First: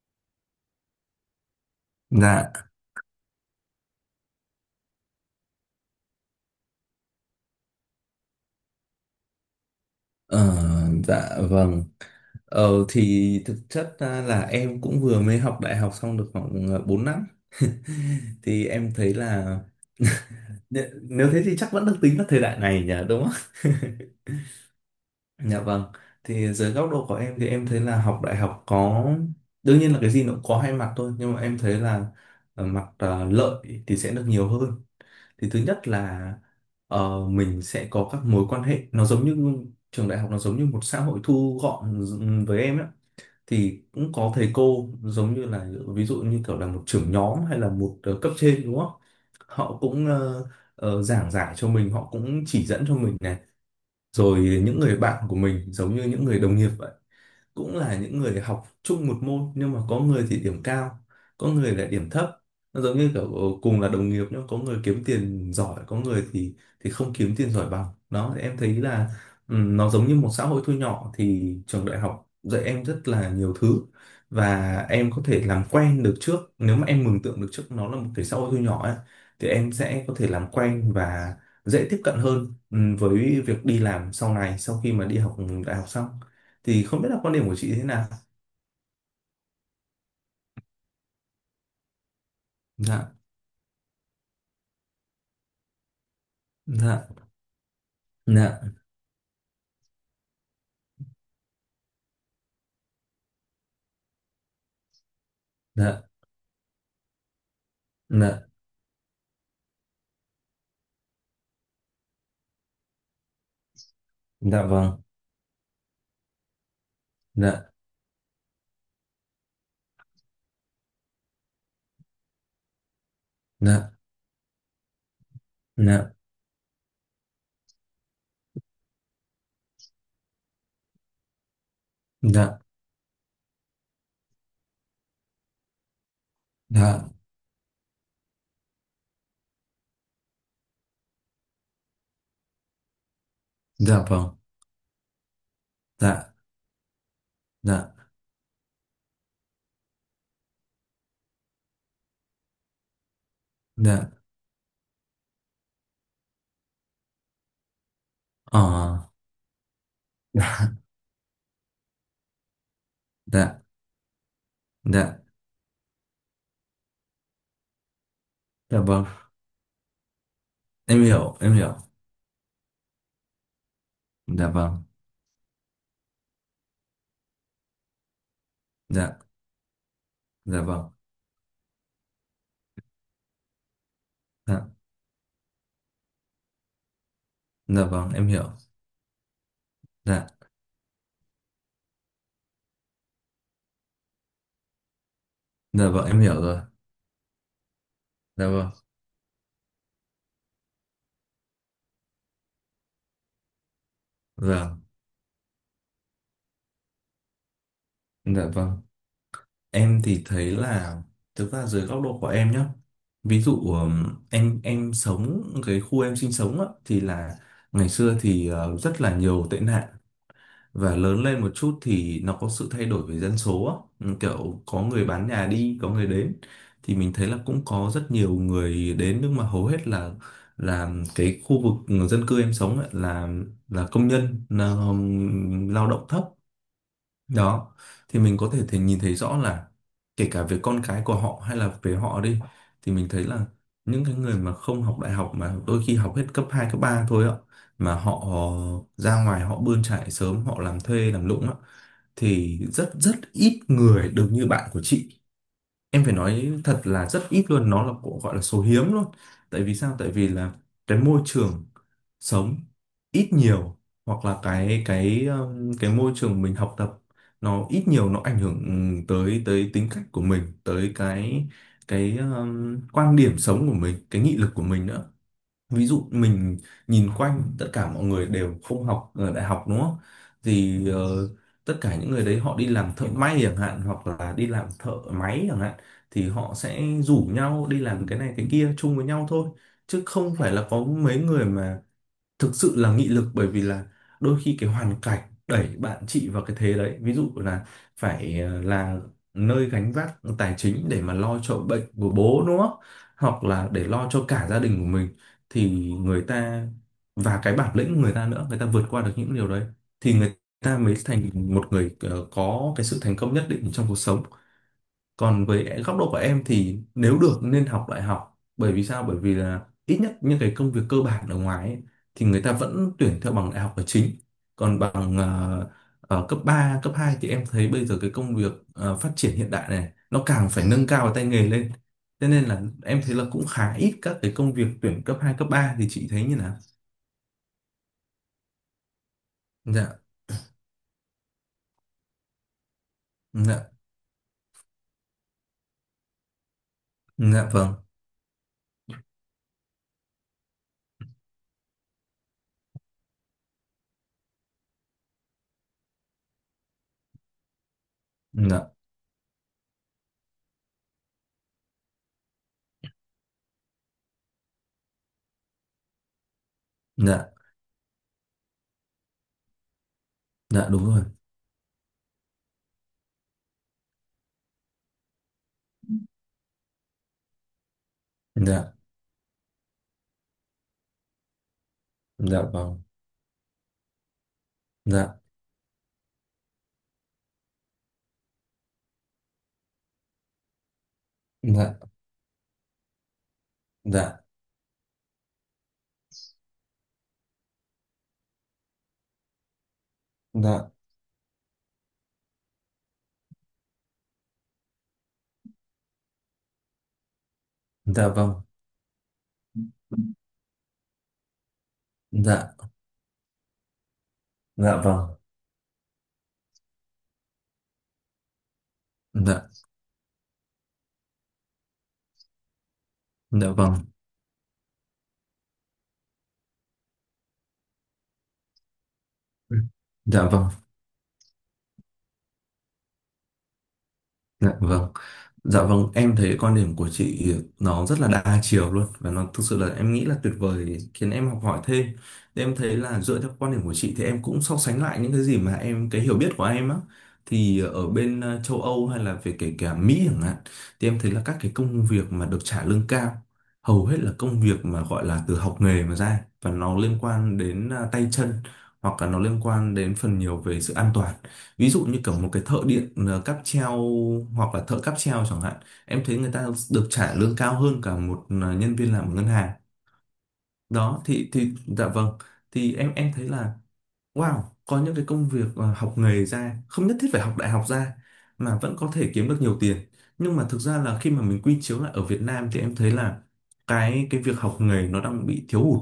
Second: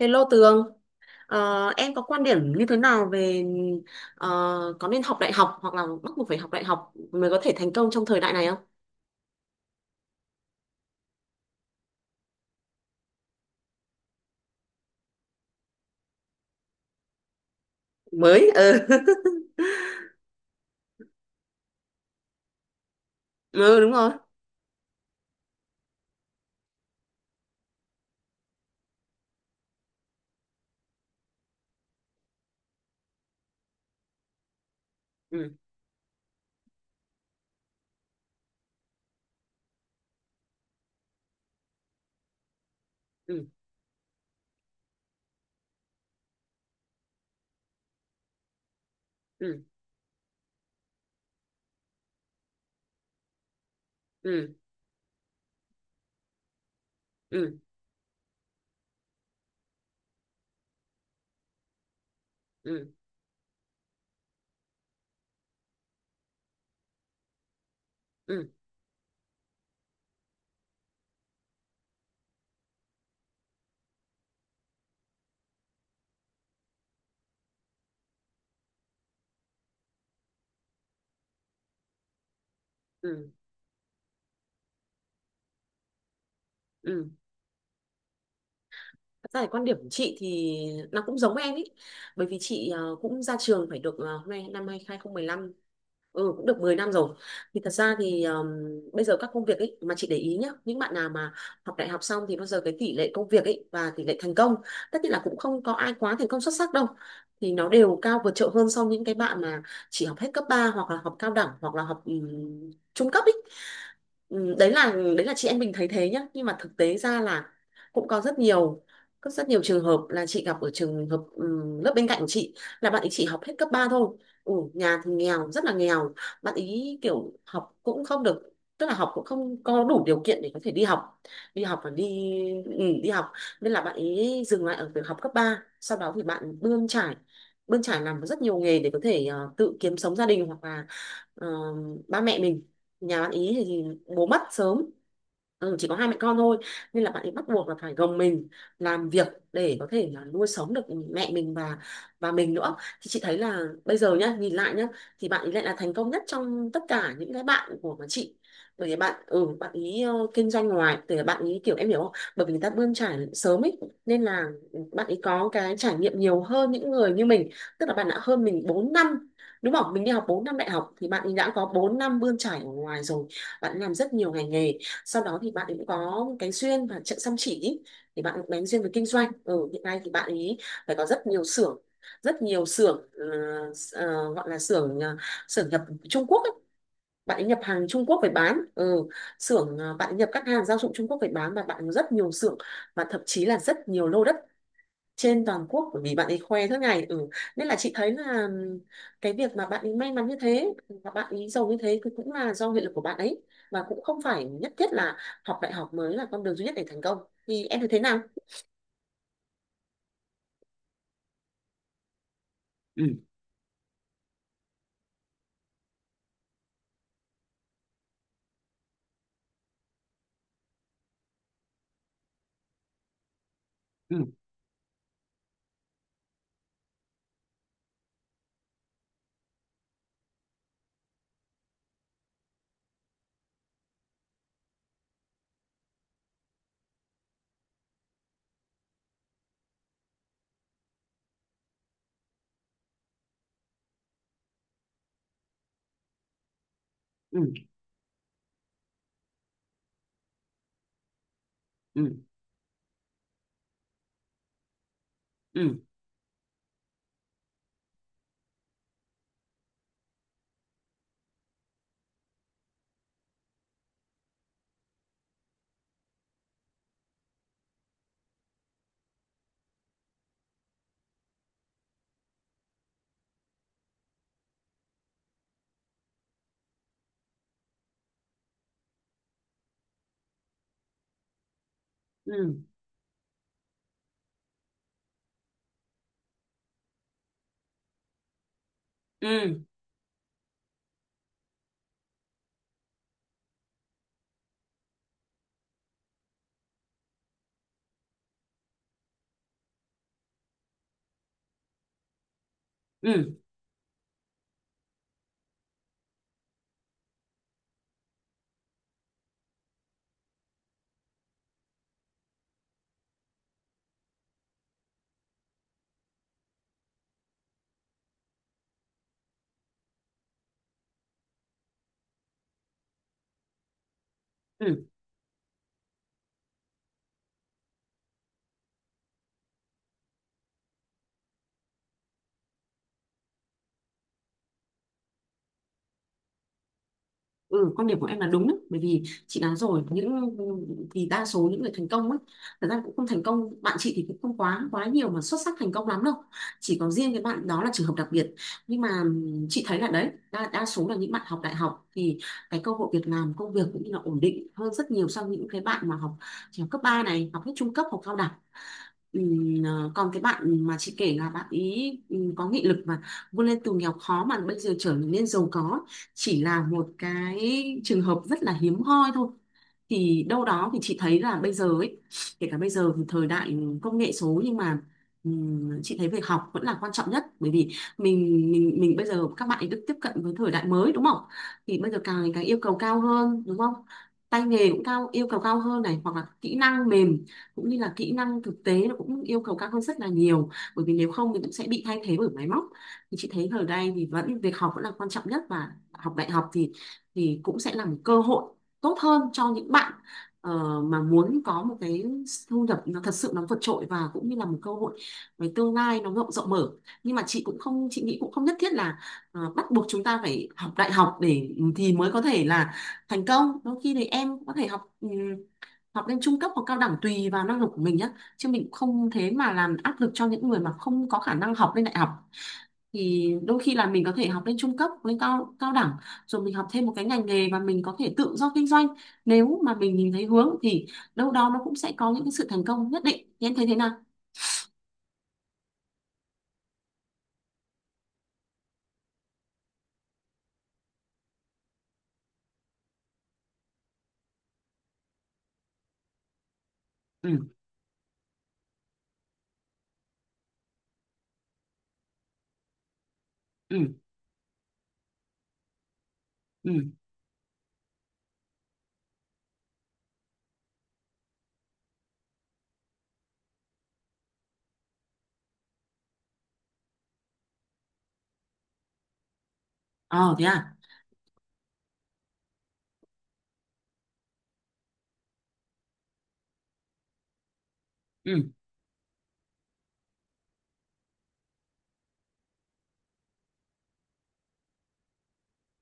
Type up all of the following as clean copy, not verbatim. Hello Tường. Ờ, em có quan điểm như Dạ, thế nào về ờ, có nên học đại học hoặc là bắt buộc phải học đại học mới có thể thành công trong thời đại này không? ờ, dạ vâng. Thì thực chất ra là em cũng vừa mới học đại học xong được khoảng 4 năm. Mới, Thì ừ. em thấy là nếu thế thì chắc vẫn được tính là thời đại này nhỉ, đúng không? Ừ, đúng rồi. Dạ vâng. Thì dưới góc độ của em thì em thấy là học đại học có, đương nhiên là cái gì nó cũng có hai mặt thôi, nhưng mà em thấy là mặt lợi thì sẽ được nhiều hơn. Thì Ừ, thứ nhất là mình sẽ có các mối quan hệ, nó giống như trường đại học nó giống như một xã hội thu gọn với em ấy, ừ, thì cũng có thầy cô giống như là ví dụ như kiểu là một trưởng nhóm hay là một cấp trên đúng không, ừ, họ cũng giảng giải cho mình, họ cũng chỉ dẫn cho mình này, ừ, rồi những người bạn của mình giống như những người đồng nghiệp vậy, ừ, cũng là những người học chung một môn nhưng mà có người thì điểm cao có người lại điểm thấp, nó ừ, giống như kiểu cùng là đồng nghiệp nhưng có người kiếm tiền giỏi có người thì không kiếm tiền giỏi bằng. Đó thì ừ, em thấy là nó giống như một xã hội thu nhỏ, thì trường đại học dạy em rất là nhiều thứ, và em có thể làm quen được trước, nếu mà em mường tượng được trước nó là một cái xã hội thu nhỏ ấy thì em sẽ có thể làm quen và dễ tiếp cận hơn ừ, với việc đi làm sau này sau khi mà đi học đại học xong. Thì không ừ. biết là quan điểm của chị thế nào. Thật ra thì quan điểm của chị thì nó cũng giống em ý, bởi vì chị Dạ. cũng ra trường phải được hôm nay năm 2015. Ừ, cũng được 10 năm rồi. Dạ. Thì thật ra thì Dạ. bây giờ các công việc ấy mà chị để ý nhá, những bạn nào mà học đại học xong thì bao giờ cái tỷ lệ công việc ấy và tỷ lệ thành công, tất nhiên là cũng không có ai Dạ. quá thành công xuất sắc đâu. Thì nó đều cao vượt Dạ. trội hơn so với những cái bạn mà chỉ học hết cấp 3 hoặc là học cao đẳng hoặc là học trung cấp ấy. Ừm, Dạ đấy là vâng. đấy là chị em mình thấy thế nhá, nhưng mà thực tế ra là Dạ. cũng có rất nhiều trường hợp là chị gặp ở trường hợp, lớp bên cạnh của chị là bạn ấy chỉ học hết cấp 3 Dạ. thôi. Nhà thì nghèo rất là nghèo, Dạ. bạn ý kiểu học cũng không được, tức là học cũng không có đủ điều kiện để có thể đi học và đi Dạ. ừ, đi học nên là bạn ý dừng lại ở việc học cấp 3. Sau đó thì bạn bươn Dạ. trải, làm rất nhiều nghề để có thể tự kiếm sống gia đình hoặc là ờ, ba mẹ mình. Nhà bạn ý thì Dạ bố vâng. mất sớm, chỉ có hai mẹ Dạ. con thôi, nên là bạn ấy bắt buộc là phải Dạ. gồng mình làm việc để có thể là nuôi sống được mẹ mình và mình nữa. Thì chị thấy là bây Dạ. giờ nhá, nhìn lại nhá, thì bạn ấy lại là thành công nhất trong tất cả những cái bạn của mà chị, bởi vì Ờ. bạn ý kinh doanh Dạ. ngoài từ bạn ý, kiểu em hiểu không, bởi vì người ta bươn trải Dạ. sớm ấy, nên là bạn Dạ. ấy có cái trải nghiệm nhiều hơn những người như mình, tức là bạn đã hơn mình Dạ bốn vâng năm đúng không, mình đi học 4 năm đại học em thì bạn ấy hiểu đã em có hiểu. 4 năm bươn trải ở ngoài rồi. Bạn làm rất nhiều Dạ ngành nghề. vâng. Sau đó thì bạn ấy cũng có cái duyên và trận chăm chỉ ý. Thì bạn cũng bén duyên với kinh Dạ. doanh hiện nay thì bạn ấy Dạ vâng. phải có rất nhiều xưởng, rất nhiều xưởng, gọi là Dạ. xưởng nhập Trung Quốc ấy. Bạn ấy nhập Dạ hàng Trung vâng Quốc em về hiểu. bán, xưởng, bạn ấy Dạ. nhập các hàng gia dụng Trung Quốc về bán và bạn có rất nhiều xưởng và thậm chí là rất nhiều lô đất trên toàn Dạ quốc, bởi vâng vì em bạn hiểu ấy rồi. khoe suốt ngày ừ. Nên là chị thấy Dạ là vâng. cái việc mà bạn ấy may mắn như thế và bạn ấy giàu như thế thì cũng là do nghị lực của bạn ấy, và cũng không phải nhất Dạ. thiết là học đại học mới là con đường duy nhất để thành công, thì em thấy thế nào? Dạ vâng. Em thì thấy là thực ra dưới góc độ của em nhé. Ừ. Ví dụ em sống cái khu em sinh sống á, thì là ngày xưa thì rất là nhiều tệ nạn, và lớn lên một chút thì nó có sự thay đổi về dân số á. Ừ, kiểu có người bán nhà đi có người đến, thì mình thấy là cũng có rất nhiều người đến, nhưng mà hầu hết là cái khu vực dân cư em sống ấy là công nhân là, lao động thấp đó. Thì mình có thể thể nhìn thấy rõ là kể cả về con cái của họ hay là về họ đi, thì mình thấy là những cái người mà không học đại học mà đôi khi học hết cấp 2 cấp 3 thôi ạ, Ừ. mà họ ra ngoài họ bươn chải sớm họ làm thuê làm lụng á, Ừ. thì rất rất ít người được như bạn của chị. Ừ. Em phải nói thật là rất ít luôn, nó là của gọi là số hiếm luôn. Tại vì sao, tại vì là cái môi trường sống ít nhiều, hoặc là cái môi trường mình học tập, nó ít nhiều nó ảnh hưởng tới tới tính cách của mình, tới cái quan điểm sống của mình, cái nghị lực của mình nữa. Ví dụ mình nhìn quanh tất cả mọi người đều không học ở đại học đúng không, thì tất cả những người đấy họ Ừ. đi làm thợ may chẳng hạn, hoặc là đi làm thợ máy chẳng hạn, thì họ sẽ rủ nhau đi làm cái này cái kia chung với nhau thôi, Ừ. chứ không phải là có mấy người mà thực sự là nghị lực. Bởi vì là đôi khi cái hoàn cảnh đẩy bạn chị vào cái thế đấy, ví dụ là phải là nơi gánh vác tài chính để mà lo cho bệnh của bố đúng không, Ừ. hoặc là để lo cho cả gia đình của mình, thì người ta, và cái bản lĩnh của người ta nữa, người ta vượt qua được những điều đấy, thì người ta mới thành một người có cái sự thành công nhất định trong cuộc sống. Còn với góc độ của em thì nếu được nên học đại học, bởi vì sao, bởi vì là ít nhất những cái công việc cơ bản ở ngoài ấy, thì người ta vẫn tuyển theo bằng đại học là chính, còn Ừ. bằng cấp 3 cấp 2 thì em thấy bây giờ cái công việc phát triển hiện đại này nó càng phải nâng cao cái tay nghề lên. Thế nên là em thấy là cũng khá ít các cái công việc tuyển cấp hai cấp ba. Thì chị thấy như nào. Ừ, quan điểm của em là đúng đấy, bởi vì chị nói rồi, Dạ. những thì đa số những người thành công ấy thật ra cũng không thành công, Dạ. bạn chị thì cũng không quá quá nhiều mà xuất sắc thành công lắm đâu. Chỉ có riêng cái bạn Dạ đó là vâng. trường hợp đặc biệt, nhưng mà chị thấy là đấy đa số là những bạn học đại học thì cái cơ hội việc làm công việc cũng như là ổn định hơn rất nhiều so với những cái bạn mà chỉ học cấp 3 này, học hết trung cấp, học cao đẳng. Dạ. Còn cái bạn mà chị kể là bạn ý có nghị lực mà vươn lên từ nghèo khó mà bây giờ trở nên giàu có, chỉ là một Dạ. cái trường hợp rất là hiếm hoi thôi. Thì đâu Dạ đó thì đúng chị rồi. thấy là bây giờ ấy, kể cả bây giờ thì thời đại công nghệ số nhưng mà chị thấy việc học vẫn là quan trọng nhất, bởi vì mình Dạ. mình mình bây giờ các bạn ấy được tiếp cận với thời đại mới đúng không? Thì bây giờ càng ngày Dạ càng yêu cầu vâng. cao hơn đúng không, tay nghề cũng cao, Dạ. yêu cầu cao hơn này hoặc là kỹ năng mềm cũng như là kỹ năng thực tế nó cũng yêu cầu cao hơn rất là nhiều, bởi vì nếu không thì cũng sẽ Dạ. bị thay thế bởi máy móc. Thì chị thấy ở đây thì Dạ. vẫn việc học vẫn là quan trọng nhất và học đại học thì cũng sẽ là một cơ hội tốt hơn cho những bạn Dạ. mà muốn có một cái thu nhập nó thật sự nó vượt trội, và cũng như là một cơ hội về tương lai nó rộng rộng mở. Nhưng mà chị Dạ nghĩ cũng vâng. không nhất thiết là bắt buộc chúng ta phải học đại học để thì mới có thể Dạ. là thành công. Đôi khi thì em có thể Dạ học vâng. ừ, học lên trung cấp hoặc cao đẳng tùy vào năng lực của mình nhé, chứ mình cũng không thế mà Dạ. làm áp lực cho những người mà không có khả năng học lên đại học. Thì Dạ đôi khi vâng. là mình có thể học lên trung cấp lên cao cao đẳng rồi mình học thêm một cái ngành nghề và mình có thể tự do kinh doanh, nếu mà mình nhìn thấy Dạ vâng. hướng thì đâu đó nó cũng sẽ có những cái sự thành công nhất định, thì em thấy thế nào? Dạ vâng. Dạ vâng, em thấy quan điểm của chị nó rất là đa chiều luôn và nó thực sự là em nghĩ là tuyệt vời, khiến em học hỏi thêm. Thì em thấy là dựa theo quan điểm của chị thì em cũng so sánh lại những cái gì mà em, cái hiểu biết của em á, Ừ. thì ở bên châu Âu hay là về kể cả Mỹ chẳng hạn, thì em thấy là các cái công việc mà được trả lương cao hầu Ừ. hết là công việc mà gọi là từ học nghề mà ra, và Ừ. nó liên quan đến tay chân, hoặc là nó liên quan đến phần nhiều về sự an toàn. Ví dụ như kiểu một cái thợ điện cáp treo, hoặc là thợ cáp treo chẳng hạn, em thấy người ta được trả lương cao hơn cả một nhân viên làm ở ngân hàng. Ờ, thế à? Đó thì dạ vâng. Thì em thấy là wow, có những cái công việc học nghề ra không nhất thiết phải học đại học ra Ừ. mà vẫn có thể kiếm được nhiều tiền. Nhưng mà thực ra là khi mà mình quy chiếu lại ở Việt Nam thì em thấy là cái việc học nghề nó đang bị thiếu hụt,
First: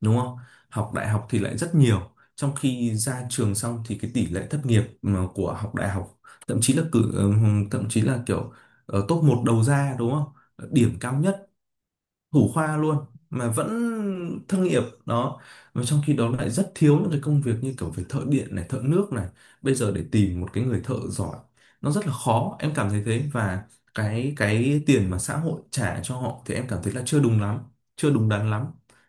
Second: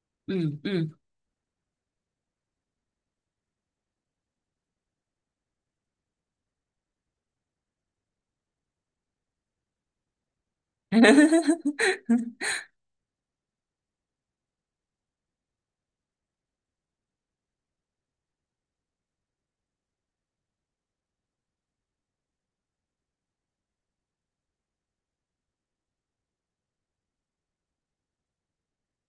đúng Ừ. không? Ừ. Học đại học thì lại rất nhiều, trong khi ra trường xong thì cái tỷ lệ thất nghiệp mà của học đại học, thậm chí là thậm chí là kiểu top một đầu ra, đúng không? Điểm cao nhất, thủ khoa luôn mà vẫn thất nghiệp đó. Và trong khi đó lại rất thiếu những cái công việc như kiểu về thợ điện này thợ nước này. Bây giờ để tìm một cái người thợ giỏi nó rất là khó, em cảm thấy thế. Và cái tiền mà xã hội trả cho họ thì em cảm thấy là chưa đúng lắm, chưa đúng đắn lắm,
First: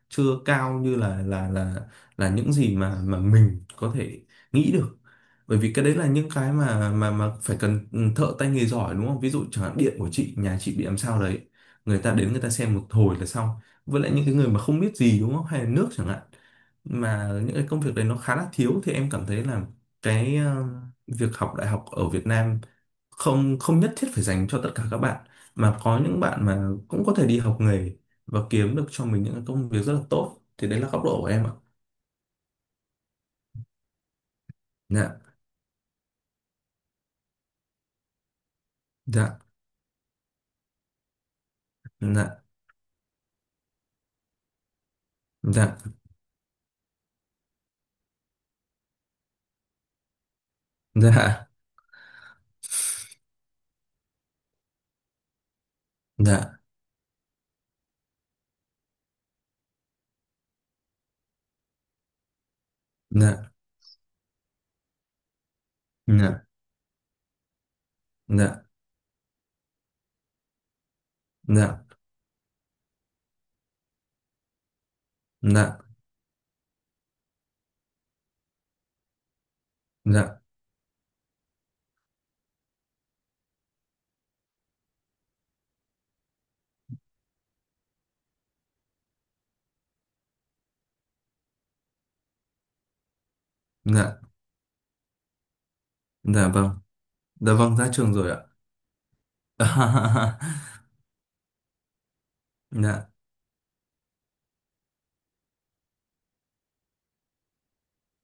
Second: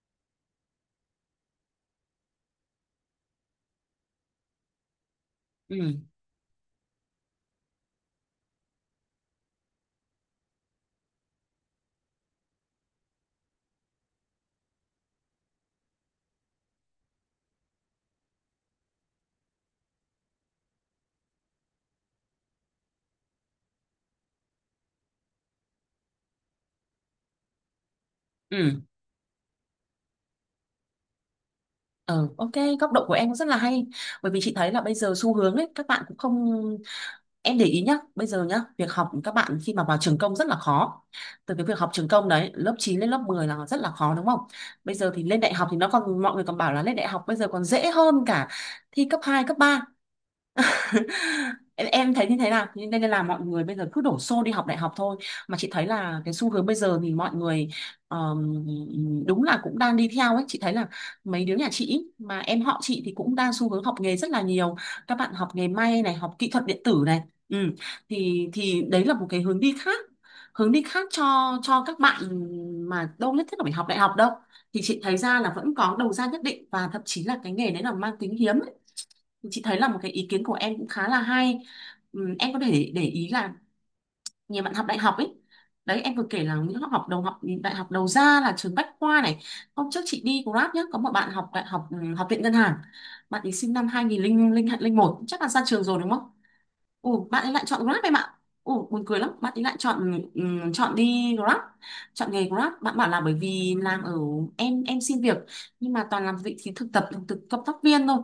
chưa cao như là là những gì mà mình có thể nghĩ được. Bởi vì cái Ừ. đấy là những cái mà mà phải cần thợ tay nghề giỏi đúng không, ví dụ chẳng hạn điện của chị, nhà chị bị làm sao đấy, người ta đến người ta xem một hồi là xong, với lại những cái người mà không biết gì đúng không, hay là nước chẳng hạn, mà những cái công việc đấy nó khá là thiếu. Thì em cảm thấy là cái việc học đại học ở Việt Nam không không nhất thiết phải dành cho tất cả các bạn, mà có những bạn mà cũng có thể đi học nghề và kiếm Ừ. được cho mình những cái công việc rất là tốt. Thì đấy là góc độ của em ạ. Ừ, ok, góc độ của em cũng rất là hay. Bởi vì chị thấy là bây giờ Dạ. xu hướng ấy, các bạn cũng không. Em để ý nhá, bây giờ nhá, việc học các Dạ. bạn khi mà vào trường công rất là khó. Từ cái việc học trường công Dạ. đấy, lớp 9 lên lớp 10 là rất là khó đúng không? Bây giờ thì lên đại học thì Dạ. nó còn, mọi người còn bảo là lên đại học bây giờ còn dễ hơn cả thi cấp 2 cấp ba, Dạ. em thấy như thế nào, nên nên là mọi người bây giờ cứ đổ xô đi học đại học thôi. Mà chị thấy là cái xu hướng bây giờ thì mọi người ờm, đúng là cũng đang đi theo ấy, chị thấy là mấy đứa nhà chị mà em họ chị thì cũng Dạ. đang xu hướng học nghề rất là nhiều, các bạn học nghề may này, học Dạ. kỹ thuật điện tử này ừ. thì Dạ. thì đấy là một cái hướng đi khác, hướng đi khác cho Dạ. cho các bạn mà đâu nhất thiết là phải học đại học đâu, thì chị thấy ra Dạ. là vẫn Dạ. có đầu ra nhất định và thậm chí là cái nghề đấy là mang tính hiếm. Chị thấy là một cái ý Dạ. kiến của em cũng khá là hay. Em có thể để ý là nhiều bạn học đại học ấy, đấy em vừa kể là những học đầu học đại học đầu ra là trường Bách Khoa này. Hôm trước chị đi Grab nhá, có một bạn học đại học học viện ngân hàng, bạn ấy sinh năm Dạ. 2001 chắc là ra trường rồi đúng không? Dạ vâng. Ồ, bạn ấy Dạ lại vâng chọn ra Grab em trường rồi ạ. ạ. Ồ, buồn cười lắm. Bạn ấy lại chọn À, chọn đi Grab, chọn nghề Grab. Bạn bảo Dạ. là bởi vì làm ở em xin việc nhưng mà toàn làm vị trí thực tập, thực cộng tác viên thôi.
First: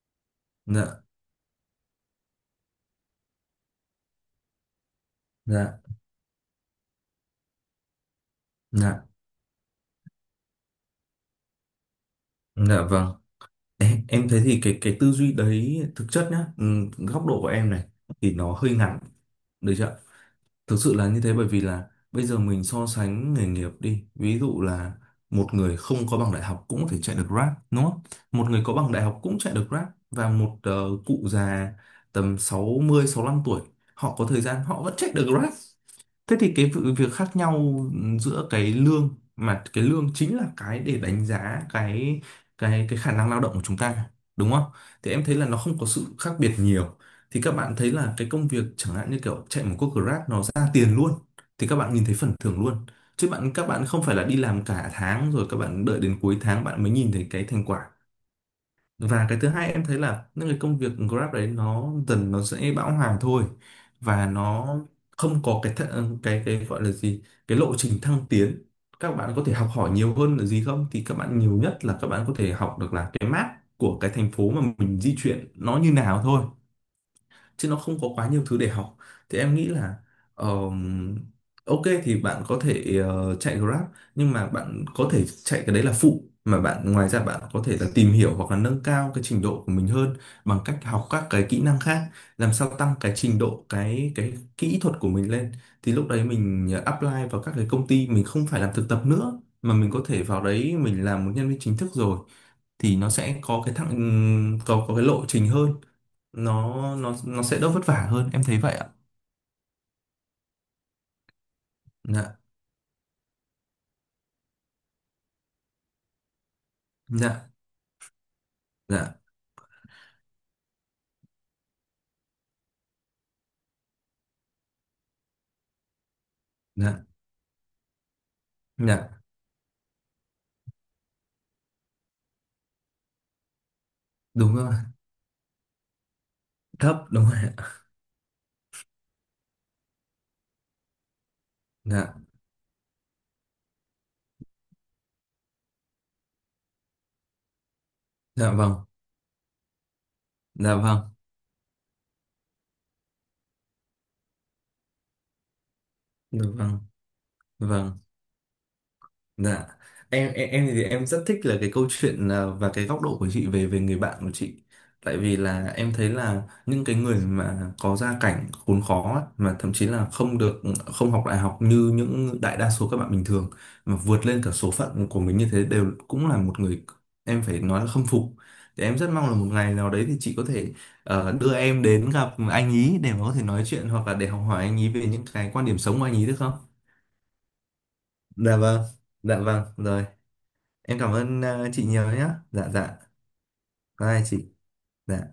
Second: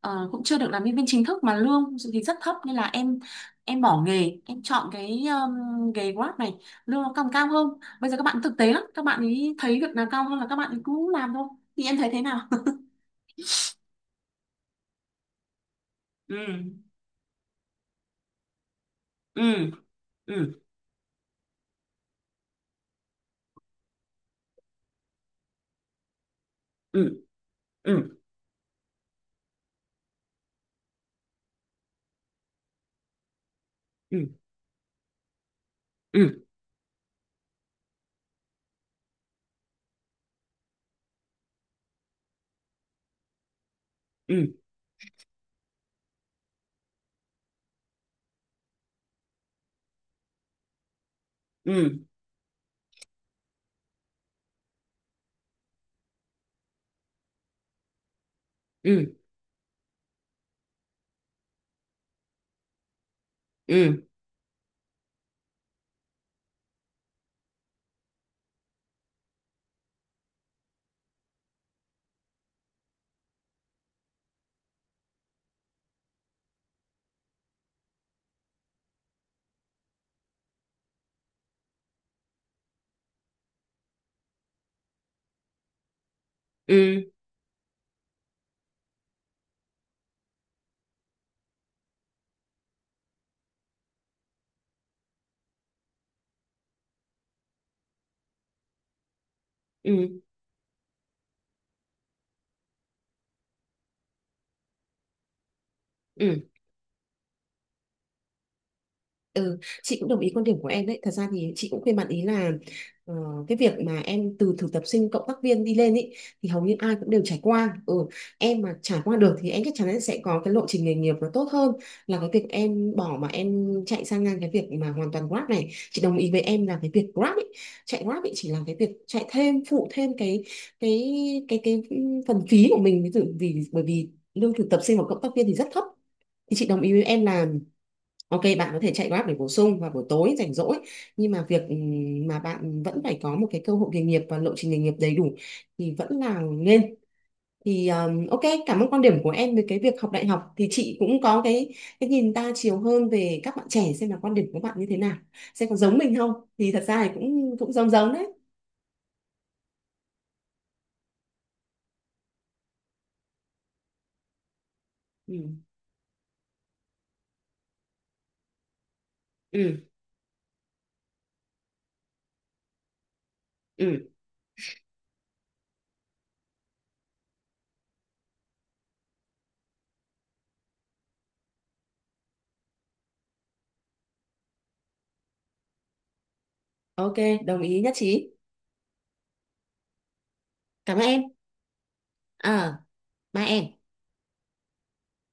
Cũng chưa được làm nhân Dạ. viên chính thức mà lương thì rất thấp, nên là em bỏ nghề, em chọn cái Dạ. Nghề Grab này, lương nó còn cao hơn. Bây giờ các bạn thực tế lắm, các Dạ. bạn ấy thấy việc nào cao hơn là các bạn ấy cứ làm thôi. Thì em thấy thế nào? Dạ vâng. Em thấy thì cái tư duy đấy thực chất nhá, Ừ. Góc độ của em này thì nó hơi ngắn, Ừ. được chưa. Ừ. Thực sự là như thế, bởi vì là bây giờ mình so sánh nghề nghiệp đi, ví dụ là một người không có bằng đại học cũng có thể chạy Ừ. được Grab đúng không, Ừ. một người có bằng đại học cũng chạy được Grab, và một cụ già tầm sáu mươi sáu 65 tuổi, họ có Ừ. thời gian họ vẫn chạy được Grab. Thế Ừ. thì việc khác nhau giữa cái lương, mà cái lương chính là cái để đánh giá cái khả năng lao động của chúng ta, đúng Ừ. không? Thì em thấy là nó không có sự khác biệt nhiều. Thì các bạn thấy là cái công việc chẳng hạn như kiểu chạy một cuộc Grab nó ra tiền luôn, thì các bạn Ừ. nhìn thấy phần thưởng luôn. Chứ các bạn không phải là đi làm cả tháng rồi các bạn đợi đến cuối tháng bạn mới nhìn thấy cái thành quả. Ừ. Và cái thứ hai em thấy là những cái công việc Grab đấy nó dần nó sẽ bão hòa thôi, Ừ. và nó không có cái gọi là gì, cái lộ trình thăng tiến. Các bạn có thể học hỏi nhiều hơn là gì không, thì các bạn nhiều nhất là các bạn có thể học được là cái map của cái thành phố mà mình di chuyển nó như nào thôi, chứ nó không có quá nhiều thứ để học. Thì em nghĩ là ờm, ok thì bạn có thể chạy Grab, nhưng mà bạn có thể chạy cái đấy là phụ, mà bạn Ừ. ngoài ra bạn có thể là tìm hiểu hoặc là nâng cao cái trình độ của mình hơn bằng cách học các cái kỹ năng khác, làm sao tăng cái trình độ cái kỹ thuật của mình lên, thì lúc đấy mình apply vào các cái công ty, mình không phải làm thực tập nữa mà mình Ừ. có thể vào đấy mình làm một nhân viên chính thức rồi, thì nó sẽ có cái thặng có cái lộ trình hơn, Ừ. nó sẽ đỡ vất vả hơn. Em thấy vậy ạ. Ừ, chị cũng đồng ý quan điểm của em đấy. Thật ra thì chị cũng khuyên bạn ý Dạ. là ờ, cái việc mà em từ thực tập sinh cộng tác viên đi lên ý, thì hầu như ai cũng đều trải Dạ. qua. Ừ, em mà trải qua Dạ. được thì em chắc chắn là sẽ có cái lộ trình nghề nghiệp nó tốt hơn là cái việc em bỏ mà em chạy sang ngang cái việc mà hoàn toàn Grab này. Chị đồng ý với em là cái Dạ. việc Grab ý, chạy Grab ý chỉ là cái việc Dạ chạy thêm phụ thêm cái cái phần phí của mình, ví dụ bởi vì lương đúng thực rồi. tập sinh và cộng tác viên thì rất thấp. Thì chị đồng ý Thấp với em đúng rồi là, ạ. ok, bạn có thể chạy Grab để bổ sung vào buổi tối rảnh rỗi, nhưng mà việc Dạ. Mà bạn vẫn phải có một cái cơ hội nghề nghiệp và lộ trình nghề nghiệp đầy đủ thì vẫn là nên. Thì ok. Dạ vâng. Cảm ơn quan điểm của em về cái việc học đại học, thì Dạ chị vâng. cũng có cái nhìn đa chiều hơn về các bạn trẻ, xem là quan điểm của bạn như thế nào, xem có giống mình không, Dạ thì vâng. thật ra thì cũng Dạ cũng giống vâng. giống đấy. Dạ. Em thì em rất thích là cái câu chuyện à, và cái góc độ của chị về về người bạn của chị. Tại Ừ. vì là em thấy là những cái người mà có gia cảnh khốn khó ấy, mà thậm Ừ. chí là không được, không học đại học như những đại đa số các bạn bình thường, mà Ừ. vượt lên cả số phận của mình như thế, đều cũng là một người em phải nói là khâm phục. Thì em rất mong là một ngày nào đấy thì chị có thể đưa em đến gặp anh ý để mà có thể nói chuyện hoặc là để học hỏi anh ý về những cái quan điểm sống của anh ý được không? Ok, đồng ý nhất trí. Dạ vâng, dạ vâng, rồi. Cảm Em ơn cảm em. ơn chị nhiều nhé. Dạ À, dạ. ba em. Bye chị. Dạ.